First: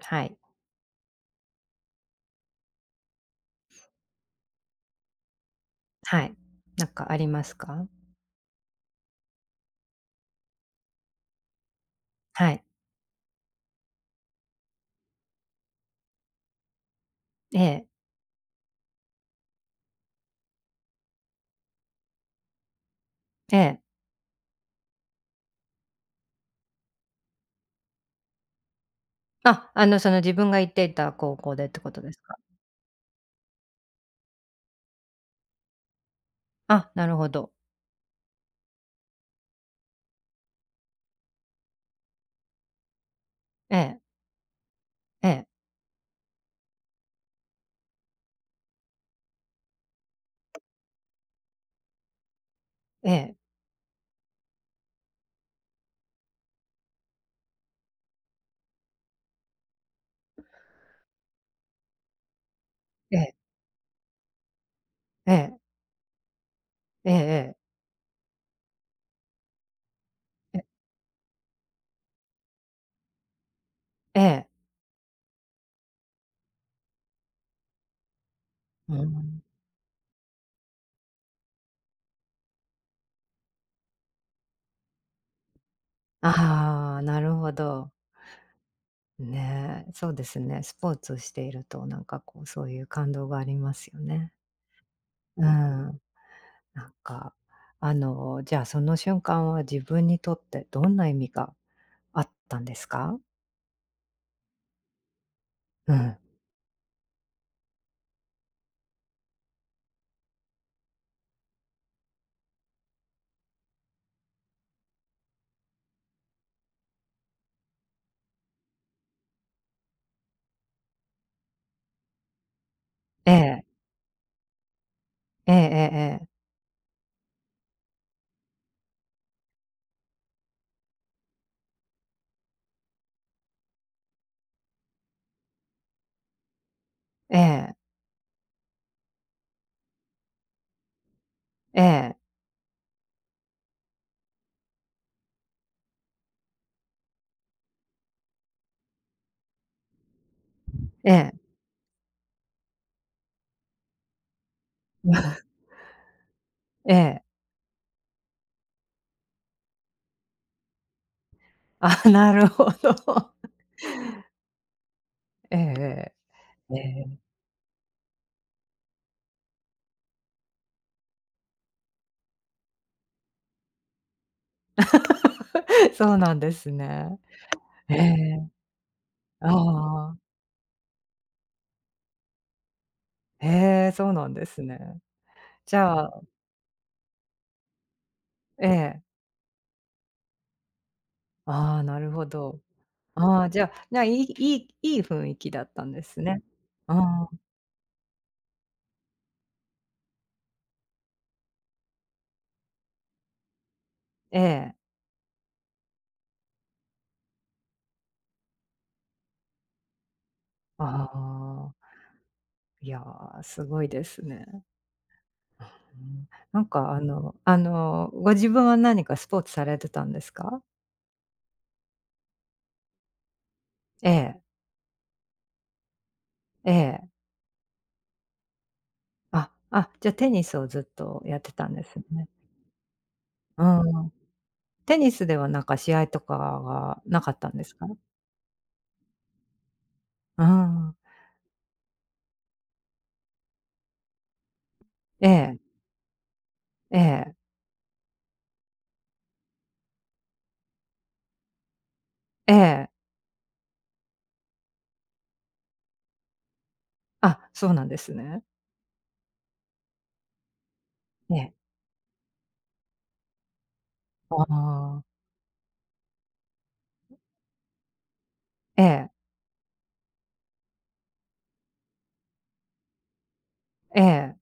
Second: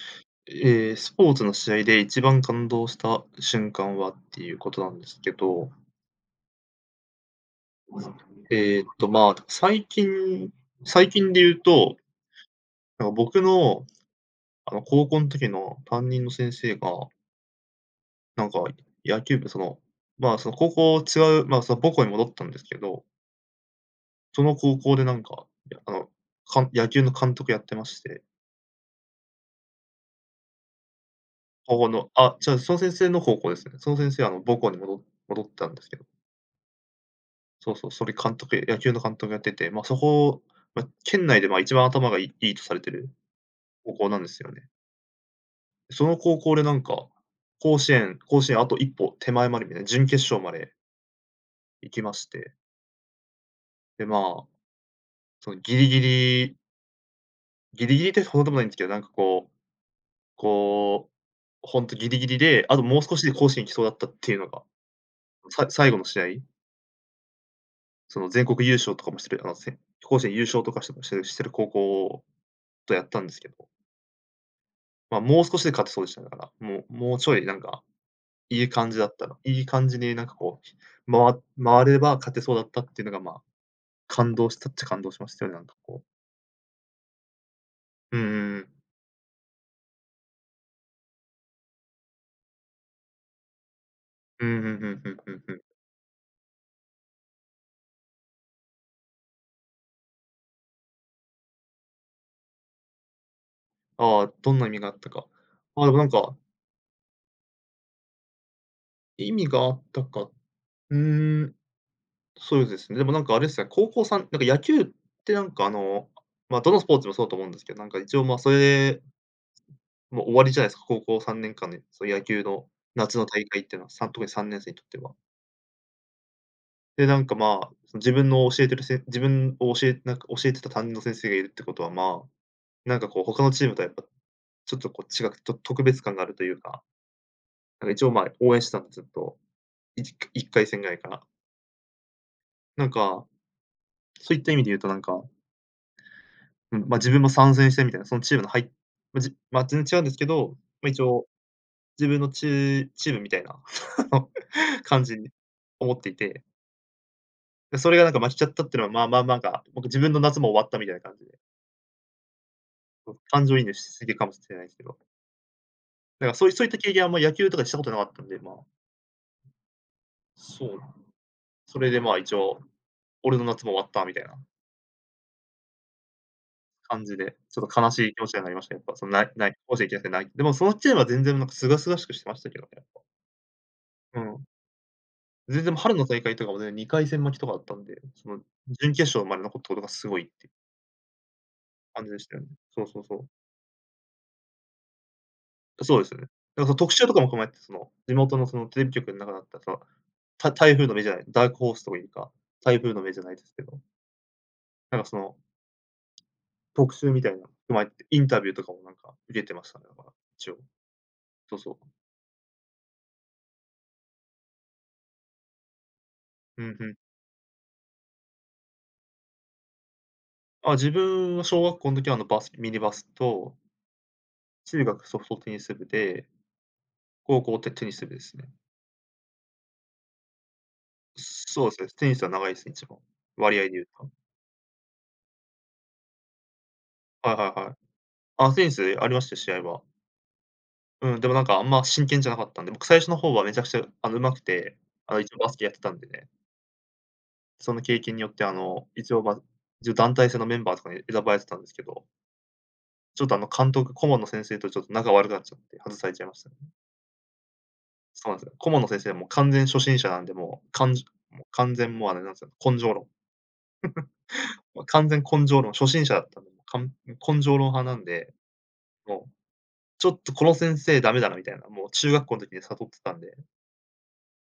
はい、ええ、スポーツの試合で一番感動した瞬間はっていうことなんですけど、はい。なんかありますか？まあ、最近で言うと、はい。なんか僕の、あの、高校の時の担任の先生が、ええ、なんか野球部、その、まあ、その高校違う、まあ、その母校に戻ったんですけど、ええ。その高校でなんか、やあの、かん野球の監督やってまして、あ、その自分が行っていた高校でっ高て校ことのですあ、か？じゃあその先生の高校ですね。その先生、あの、母校に戻ったんですけど、あ、なるほど。そうそう、それ監督野球の監督やってて、ま、そこ、ま、県内で、ま、一番頭がいいとされてるえ高え、校なんですよね。ええ、その高校でなんか、甲子園あと一歩手前までみたいな、準決勝まで行きまして、ええ、で、まあ、そのギリギリってほどでもないんですけど、なんかこう、ほんとギリギリで、あともう少えしでえ、甲子園行きそうだったっていうのが、ええ、最後の試合、ええええ、その全国優勝とかもしてる、あの、甲子園優ええ、勝えとかしてる高校とやったんですけど、えええええええええ。まあ、もう少しで勝てそうでしたね、だから。もうちょいなんか、いい感うーじだったらん。いい感じになんかこう、回れば勝てそうだったっていうのが、まあ、感動したっちゃ感動しましたよね、なんかこああ、なるほど。う。うんうんうん。ねえ、そうですね。スポーツをしていると、なんかこう、そういう感動がありますよね。うん、うんうんうんううんん。うん。なんか、じゃあ、その瞬間は自分にとってどんな意味があったんですか？ああ、どんな意味があったか。ああ、でうもなんん。か、意味があったか、うーん、そうですね。でもなんかあれですね、高校3なんか野球ってなんかあの、まあ、どのスポーツもそうだと思うんですけど、なんか一応、まあ、それで、もう終わりじゃないですか、高校3年間で、そういう野球の夏のえ大会え。っていうのは、特に3年生にとっては。ええええええ。で、なんか、まあ、その自分の教えてるせ自分を教えなんか、教えてた担任の先生がいるってことは、まあ、なんかこう他のチームとはやっぱ、ちょっとこう違く、特別感があるというか、なんか一応、まあ、応援してたんで、ずっと、い1回戦ぐらいから。ええええ。なんか、そういった意味で言うとなんか、うん、まあ、自分も参戦してみたいな、そのチームのま、まあ、全然違うんですけど、ま、一応ええ。自分のチームみたいなあの感じに思っていて、ええ。で、それがなんか負けちゃったっていうのは、まあまあ、なんか、自分の夏も終わったみたいな感じで。あ、なるほど。感 情移入しすぎかもしれないですけど、ええだからそういうそういったえ経験え。はあんまえ野球とかしたことなかったんで、まあ、そう、それでまあ一応、俺の夏も終わったみたいなえ。そうなんです感じね。で、ちょっと悲えしい気持ちになえ。りましたねやっぱその、ないない甲子園行けなくてああ。ない。でもそのチームは全然なんか清々しくしてましたけどね、やっぱ。へえ、そううなんでん。すね。全然じ春ゃの大あ、会とかもね、2回戦負けとかだったんで、そのえ準決え。勝まで残ったことがすごいっていうああ、な感るじでほしたよね。ど。そうそうそう。ああ、じゃあ、じゃあ、いい雰囲気だったんそでうですよすね。ね。なんかその特集とかああ、も踏まえて、その、地元のそのテレビ局の中だったら、その、台風の目じゃない、ダークホースというか、台風の目じゃないですけど、ええ。なんかその、特集みたいなの踏まえて、インタビューとかもなんか受けてましたね、だから、一応。あそうそう。あ、いや、すごいですね。うん。なうんんうかん。ご自分は何かスポーツされてたんですか？あ、自分は小学校の時はあのミニバスと、ええ、中学ソフトテニス部で、ええ。高校ってテニス部ですね。あ、あ、じゃ、テニスをずっとやってたそうんですでね、すテニスね。は長いですね、一番。割合うで言うと。ん。テニスではなんか試合とかがなはかいっはたんいではすい。か？あ、テニスありましたよ、試合は。うん。うん、でもなんかあんま真剣じゃなかったんで、僕最初の方はめちゃくちゃ、あの、上手くて、あの、え一応バスえ、ケやってたんでね、ええ、その経験によってあの、一応、ま、一応団体戦のメンバーとかに選ばれてたんですけど、ええ。ちょっとあの監督、顧問の先生とちょっと仲悪くなっちゃって、外されちゃいましたね。あ、そうなんですそうなんね。ですよ。顧問の先生はもう完全初心者なんで、もう、かんじえもうえ。完全もうあれなんですよ、根性論。あま完あ。全根性論、初心者だったんで、もう、根性論派なんで、ええ、もう、ちょっとこの先生ダメだなみたいな、もう中学校の時に悟ってたんで、ええ、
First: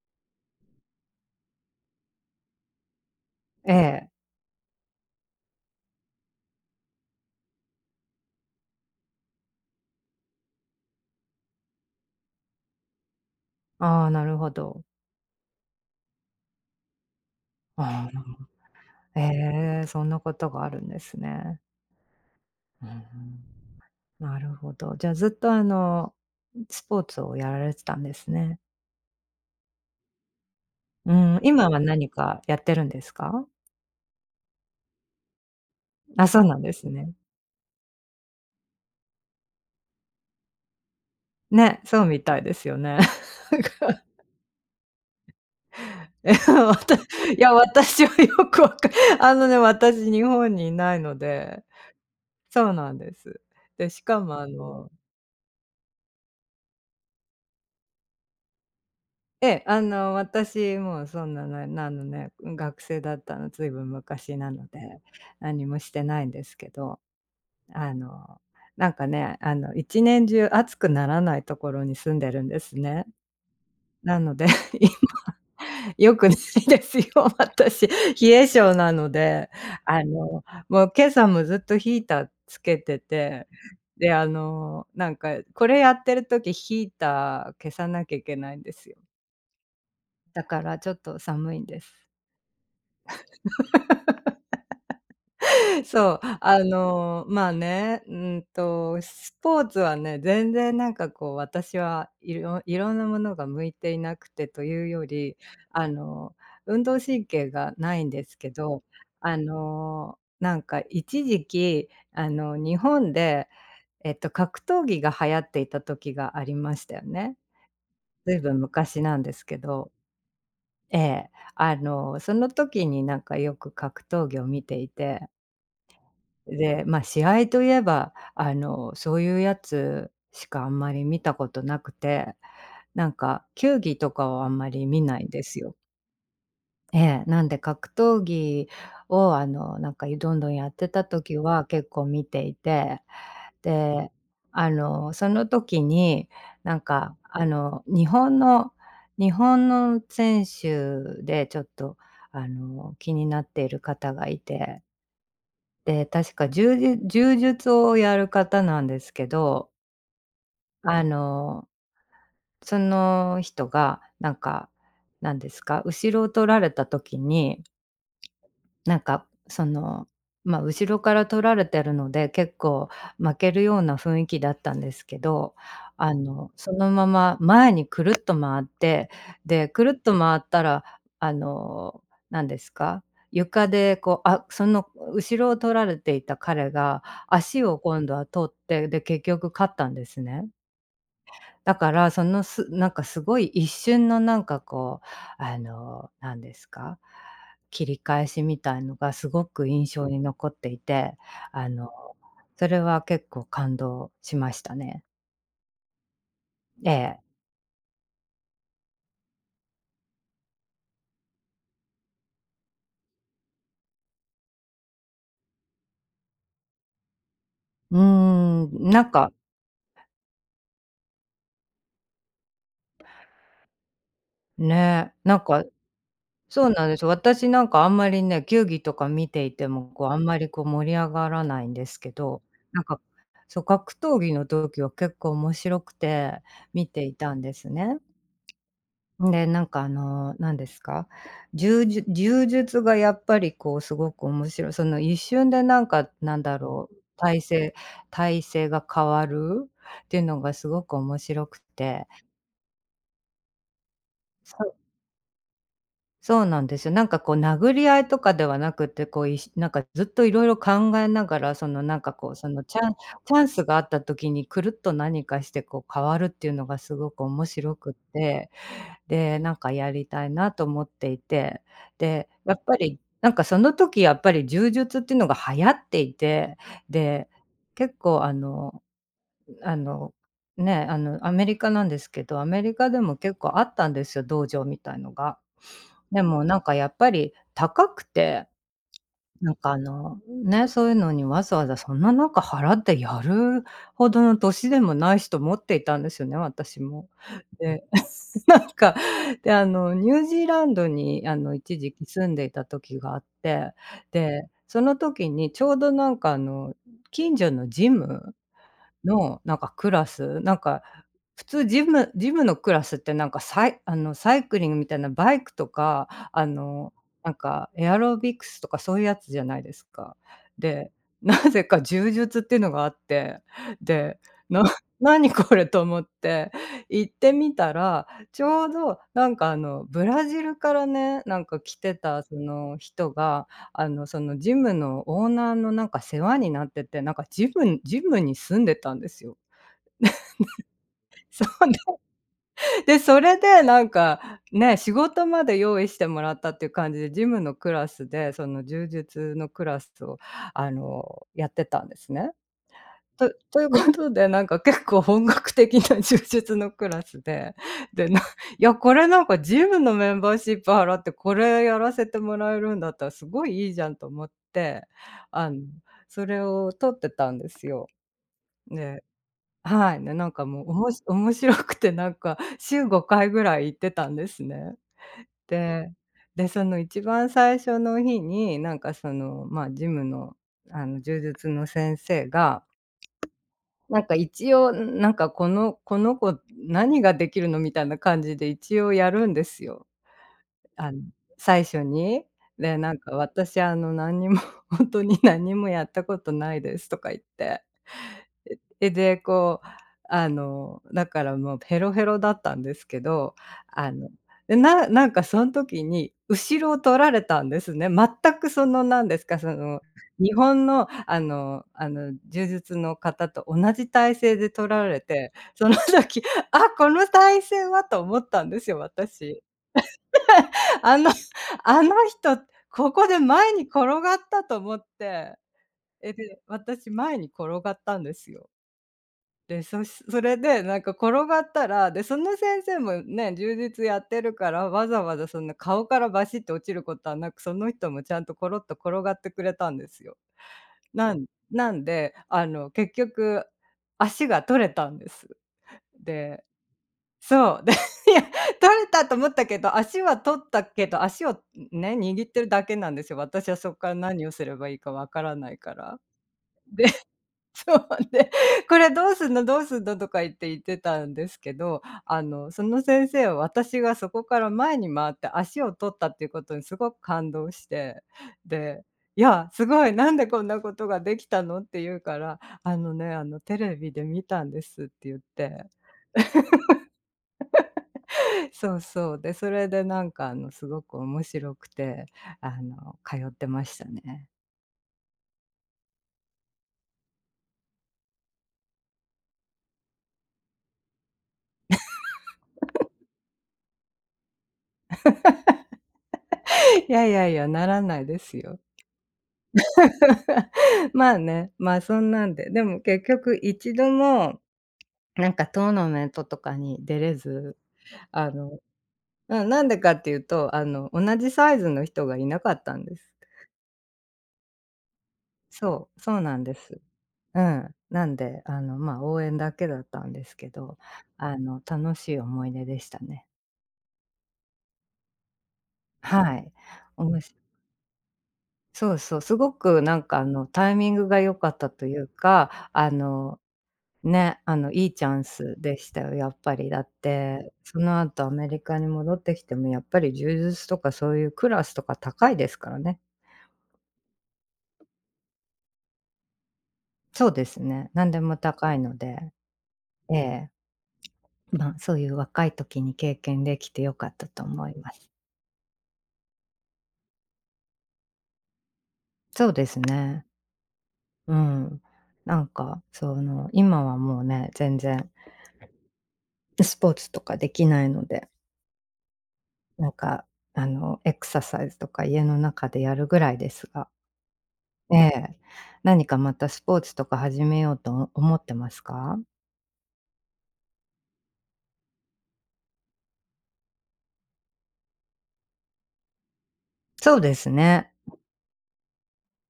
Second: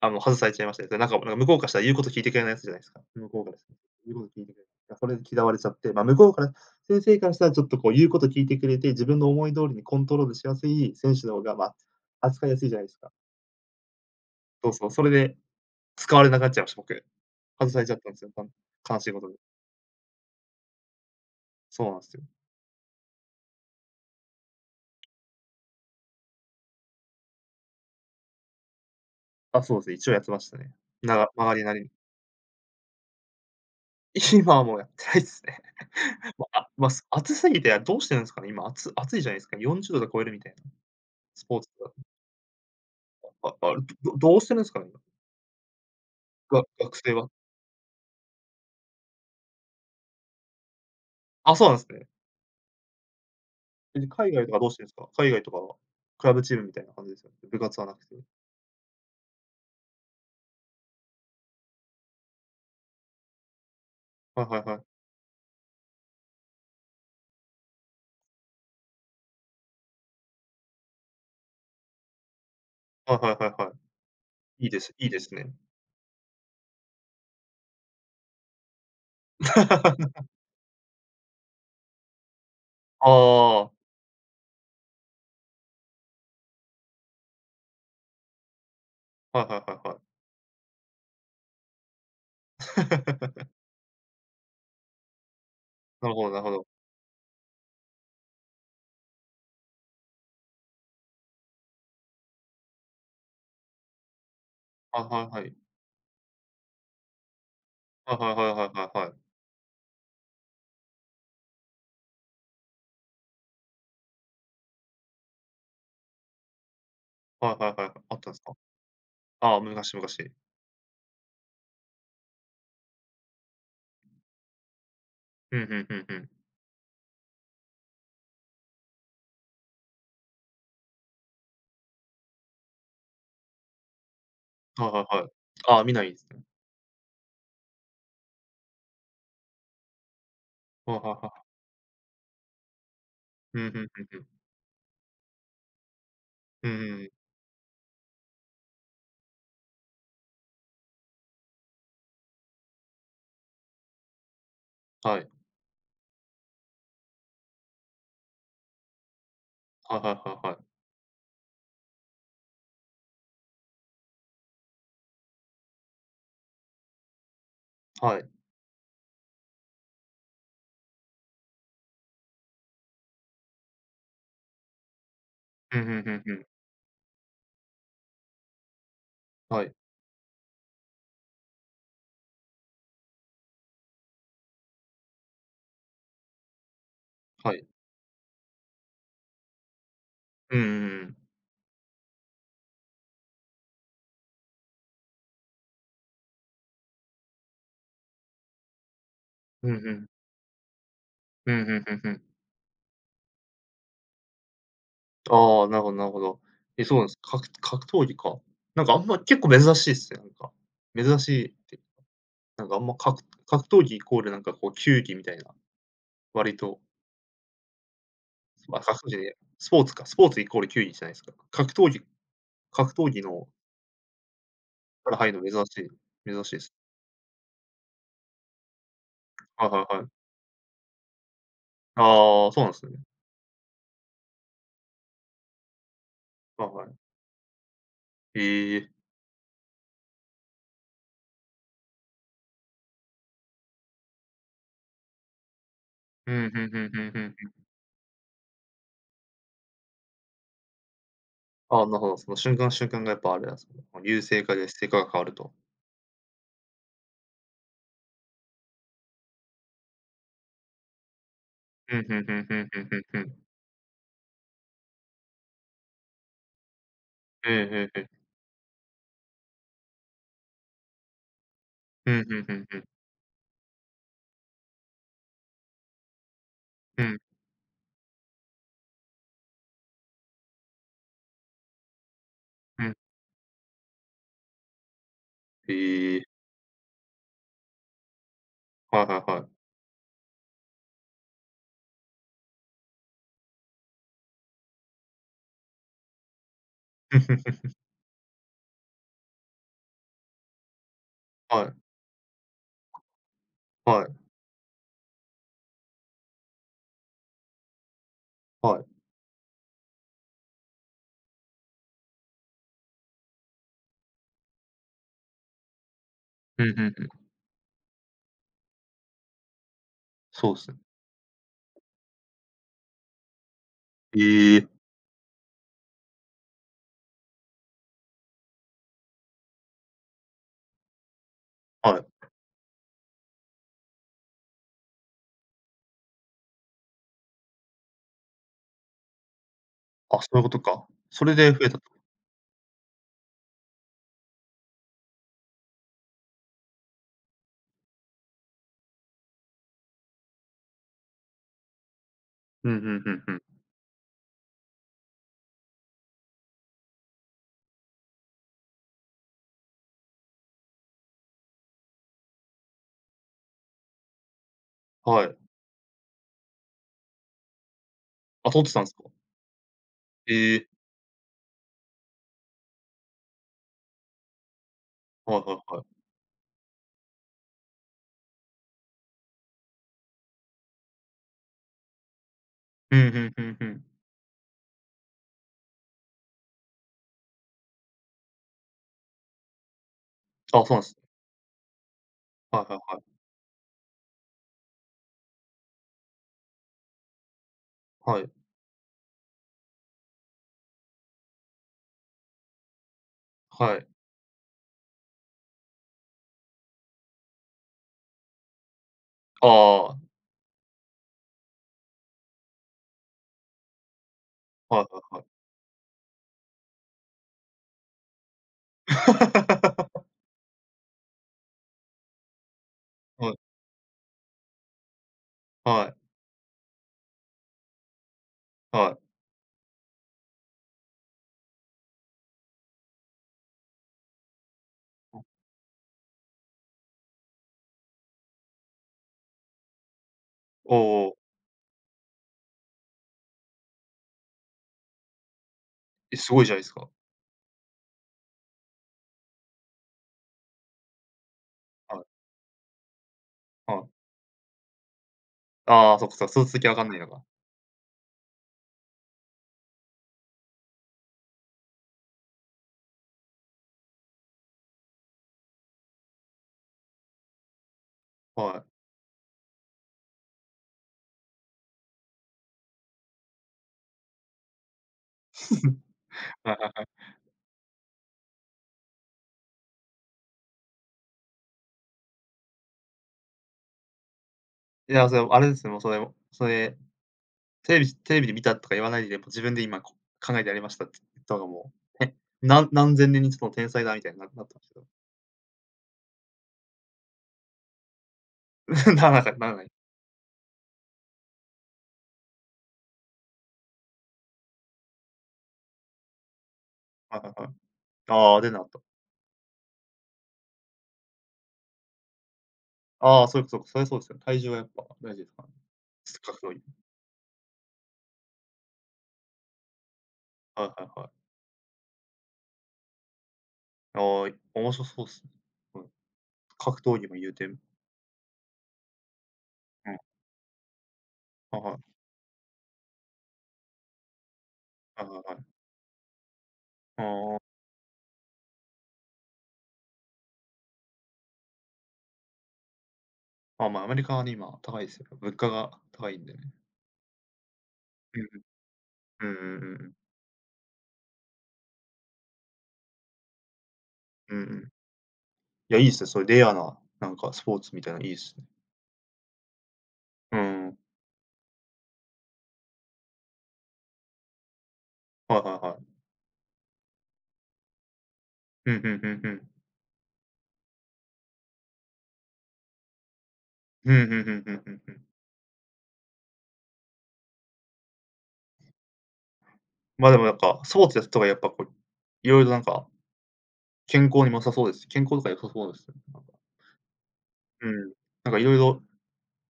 もう外されちゃいましたね。なんか向こうからしたら言うこと聞いてくれないやつじゃないですか。向こうからしたえら、え。言うこと聞いてくれない。いやそれで嫌われちゃって、ま、向こうから先生からしたらちょっとこう言うこと聞いてくれて、自分の思い通りにコントロールしやすい選手の方が、ま、扱いやすいじゃないですか。ああ、なるほそうど。そう、それで使われなくなっちゃいました、僕。外されちゃったんですあよ、悲しいこあ、とに。ええ、そんなことがあるんですね。そうなんすよ。うん。なるほど。じゃあ、ずっとスポーツをやられてたんですね。あ、そうですね、一応やってましたね。うん、曲がり今なりはに。何かやってるんですか？今はもうやってないっすね。あ、そうま、なんですま、ね。暑すぎて、どうしてるんですかね、今、暑いじゃないですか。40度超えるみたいな、スポーツね、だと。そうみたいですよね。あ、あどうしてるんすかね？え、わた学い生は。や、私はよくわか、 あのね、私日本にいないのあ、で、そうなんですね。そうなんです。で、え、しじゃ、か海も外あとかどうしてんの、すか？海外とかは、クラブチームみたいな感じですよね？部活はなくて。ええ、あの、私もうそんな、あのね、学生だったの、ずいぶん昔はいなはいのはい。で、何もしてないんですけど、あの、なんかね、あの、一年中暑くならないところに住んでるんですね。はいはいはいはなので。 い。いいです、いい ですね。良くないですよ、私、冷え性なので、あ の、もう今朝もずっとヒーターつけてあて、あ、はで、あの、なんかこれやってる時ヒーター消さなきゃいけないんですよ。いはいはいはい。だからちょっと寒いんです。なるそう、ほどなるほあど。の、まあね、スポーツはね、全然なんかこう私はいろいろんなものが向いていなくてというはいより、はいはい。あの、運動神経がないんはいではいすはけいはいど、はいはい。あの、なんか一時期、あの、日本で、格闘技が流行っていた時がありましたよね。はいはいはいはい。あったんずいすぶか？ん昔なんですあけあ、ど、昔々。ええ、あの、その時になんかよく格闘技を見ていて、ふんふんふんふん。で、ま、試合といえば、あの、そういうやつしかあんまり見たことなくて、なんか球技とかをあんまりはいは見いないはんい。ですよ。ああ、見ないですね。ええ、なんで格闘技を、あの、なんか、どんどんやってはいたはいは時い。は結構見ていて、ふんふんふんで、ふん。あの、その時に、うんうなんんうん。か、あの、日本の選手でちょっと、あの、気になっている方がいて、はい。で、確か柔術をやる方なんですけど、はいはいはあの、その人がなんか、なんですか、後ろを取られた時にいはい。はい。なんか、その、ま、後ろから撮られてるので、結構負けるような雰囲気だったんですけど、ふんふんふあんふん。の、そのまま前にくるっと回って、はで、い。くるっと回ったら、あの、何ですか、床でこう、あ、その後ろを取られていた彼が、はい。足を今度は取って、で、結局勝ったんですね。うんうんうん。だから、その、なんかすごい一瞬のなんかこう、あの、なんですか、切り返しみたいのがすごくふん印ふん。象に残っていて、ふんあふんの、ふんふん。それは結構感動しましたね。ああ、なるほどなるほど。え、えそうなんです。え。格闘技か。なんかあんま結構珍しいっすね、なんか。珍しいって、なんかあんま、格闘技イコールなんかこう球技みたいな、割と、うーまあ、ん、格なん闘技か、でスポーツか、スポーツイコール球技じゃないですか。格闘技のかね、ら入なるんのか、珍しいでそうす。なんですよ。私なんかあんまりね、球技とか見ていはていはも、いはこう、あんい。まりこう盛り上がらないんですけど、ああ、そうなんでなんすね。か、そう、格闘技の時は結構面白くてはいは見てい。いたんですね。ええ。で、なんかあの、何ですか、じ術柔術がやっぱりこうすごく面白い、その一瞬でなんかうなんん、だふんふろんう、ふんふん体ふん。勢体勢が変わるっていうのがすごく面白くああ、なるて、ほど、その瞬間瞬間がやっぱあれなんすね。優勢かそ劣う、勢かが変わると。そうなんですよ。なんかこう殴り合いとかではなくて、こういしなんかずっといろいろ考えながら、そのうなんん、ふかんこふう、んそふのんふんふんふチん。ャンスがあった時にくるっと何かしてこう変わるっていうのがすごく面ふん白ふんくっふん。て。で、なんかやりたいなと思っていて、うん、で、ふんふんふやっんふぱんふん。りなんかその時やっぱり柔術っていうのが流行っていて、うん、で、結構あの、あの、ね、あのアメリカなんですけど、アメリうカん。でも結構あったんですよ、道場みたいのが。えでえ、もなんかやっぱり高くて、はいはいはい。なんかあの、ね、そういうのにわざわざそんななんか払ってやるほどの年でもないしと思っていたんですよね、私も。で、なんか、で、あの、ニュージーランドにあの、はい一時期住んでいた時があって、はいで、その時にちょうどなんかあの、近所のジムはい。のなんかクラス、なんか普通ジムのクラスってなんかあの、サイクリングみたいなバイクとか、あうん、うんの、うん。なんかエアロビクスとかそういうやつじゃないですか。そうですね。で、なぜか柔術っていうのがあって、で、えな え、何これと思って行ってみたら、ちょうどなんかあの、ブラジルからね、なんか来てはい。たその人が、あの、そのジムのオーナーのなんか世話になってて、なんかジムに住んでたんですよ。あ、そういうことか。それで増えたと。で、それでなんか、ね、仕事まで用意してもらったっていう感じで、ジムのクラスで、その柔術のクラスを、あの、やってたんですね。うん、うんうんとうん。というこ とで、なんか結構本格的な柔術のクラスで、で、な、いや、これなんかジムのメンバーシップ払って、これやらせてもらえるんだったらすごいいいじゃんと思って、はい。あの、それを取ってたんですよ。あ、取ってたんですで、か？はい、で、なんかえもえ、うおもし 面白くてなんか週5回ぐらい行ってたんですね。はいはいはで、い。で、その一番最初の日に、なんかその、まあ、ジムの、あの、柔術の先生が、うん、うんうんうん。なんか一応、なんかこの子何ができるのみたいな感じで一応やるんですよ。あ、そうなんであすの、ね。最初に。はいはで、いなはんかい。私あの、何にも 本当に何もやったことないですとか言って。はい。で、こう、あの、だからもうヘロヘロだったんですけど、はい。あの、で、なんかその時に後ろを取られたんですね。全くその、なんですか、あその、あ、は日本の、あの、柔術の方と同じ体勢で取いはいられはい。て、その 時、あ、この体勢はと思ったんですよ、私。あの、 あの人、ここではい、前に転がったと思って、はい、え、で、私前に転がったんですよ。はい。で、それでなんか転がったら、で、その先生もね、柔術やってるから、わざわざそんな顔からバシッと落ちることはなく、その人もちゃんとコロッと転がってくれたんですよ。おおおお。なんで、あの、結局足が取れたんです。え、すごで、いじゃないですか。そう、で、いや、取れたと思ったけど、足は取ったけど、足をね、はい、握ってるだけなんですよ。私はそはっかい。ら何をすればいいかわからないかああ、ら。そっかそっか、その続きわかんないのか。そうで、「これどうすんのどうすんの？」とか言って言ってたんですけど、あの、その先生は私がそこから前に回って足を取ったっていうことにすごく感動して、はい。で、「いや、すごい、なんでこんなことができたの？」って言うから、「あのね、あの、テレビで見たんです」って言って、はいは そうそう、で、それでなんか、あの、すごく面白くて、あの、通ってましたね。い。いや、それ、あれですね、もうそれテレビで見たとか言わないで、もう自分で今考えてやりましたって言ったのがもう、え、何千年に一度の天才だみたいになったんですけど。いやいやいや、ならないですよ。ならなかったならない。まあね、まあ、そんなんで、でも結局一度もなんかトーナメントとかに出れはいはいはい。ず、あああ、での、うん、なった。なんでかっていうと、あの、同じサイズの人がいなかったんです。ああ、そうかそうか、それそうですよね。体重はやっぱ大事ですからね。そう、そうなん格で闘技。す。うん。なんで、あの、まあ、応援だけだったんですけはいはど、いはい。あの、楽しい思い出でしたね。ああ、面白そうっすね。うん。はい。格闘お技もも言うして、うん、そうそう、すごくはないんかあの、タイミングが良かったはい。というか、あのね、あの、いいはチいャはいンはい。スでしたよ、やっぱり。だって、あその後アメリカに戻ってきてもやっぱり柔術とかそういうクラスとか高いですからね。あ、ま、アメリカはね、今高いですよ。物価が高いんでね。そうですね、何でも高いのうんうで、ん。うんうんうんうん。ええ、まあ、そういう若い時に経験できて良かったうんうとんう思んいます。いや、いいっすね。そういうレアな、なんかスポーツみたいなのいいっすね。そうですね、うん。うん。なんか、その、今はもうね、全然はいはいはい。スポーツとかできないので、ふんふんふんふん。なんか、あの、エクササイズとか家の中でやるぐらいですが、ふんふんふんふんふんふえん。え。何かまたスポーツとか始めようと思ってますか？ま、でもなんか、スポーツやってた方がやっぱこう、色々なんか、健康にも良さそうですし、健康とか良さそうですよね、なんか。そうですうね。ん。なんか色々、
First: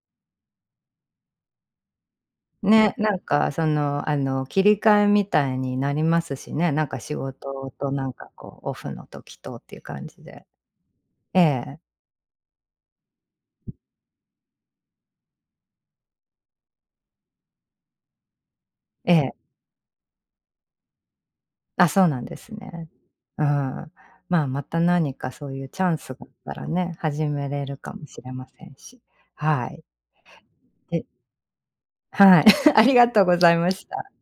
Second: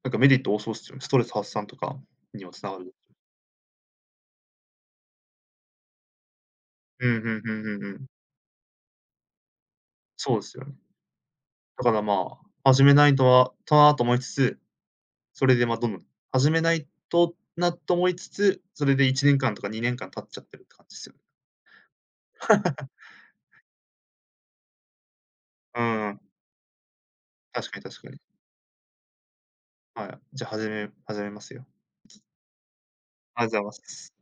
なんかメリット多そうすよね。ストレス発散とかにも繋がる。ね、なんかその、あの、切り替えみたいになりますしね、なんかう仕ん、ふんふん事ふんふとん。なんかこうオフの時とっていう感じそうでで。すよね。ええ、だからまあ、始めないとなと思いつつ、それでま、どんどん始めないとなと思いつつ、それでえ1え。年間とか2年間経っちゃってるって感じすよね。あ、そうなんですね。うん。まあ、また何かそういううチャンスがん、あったらね、始めれ確るかにか確もかに。しれませんし。はい。はい。じゃ、で、始めますよ。はい。ありがとうごありがざというごまざいました。す。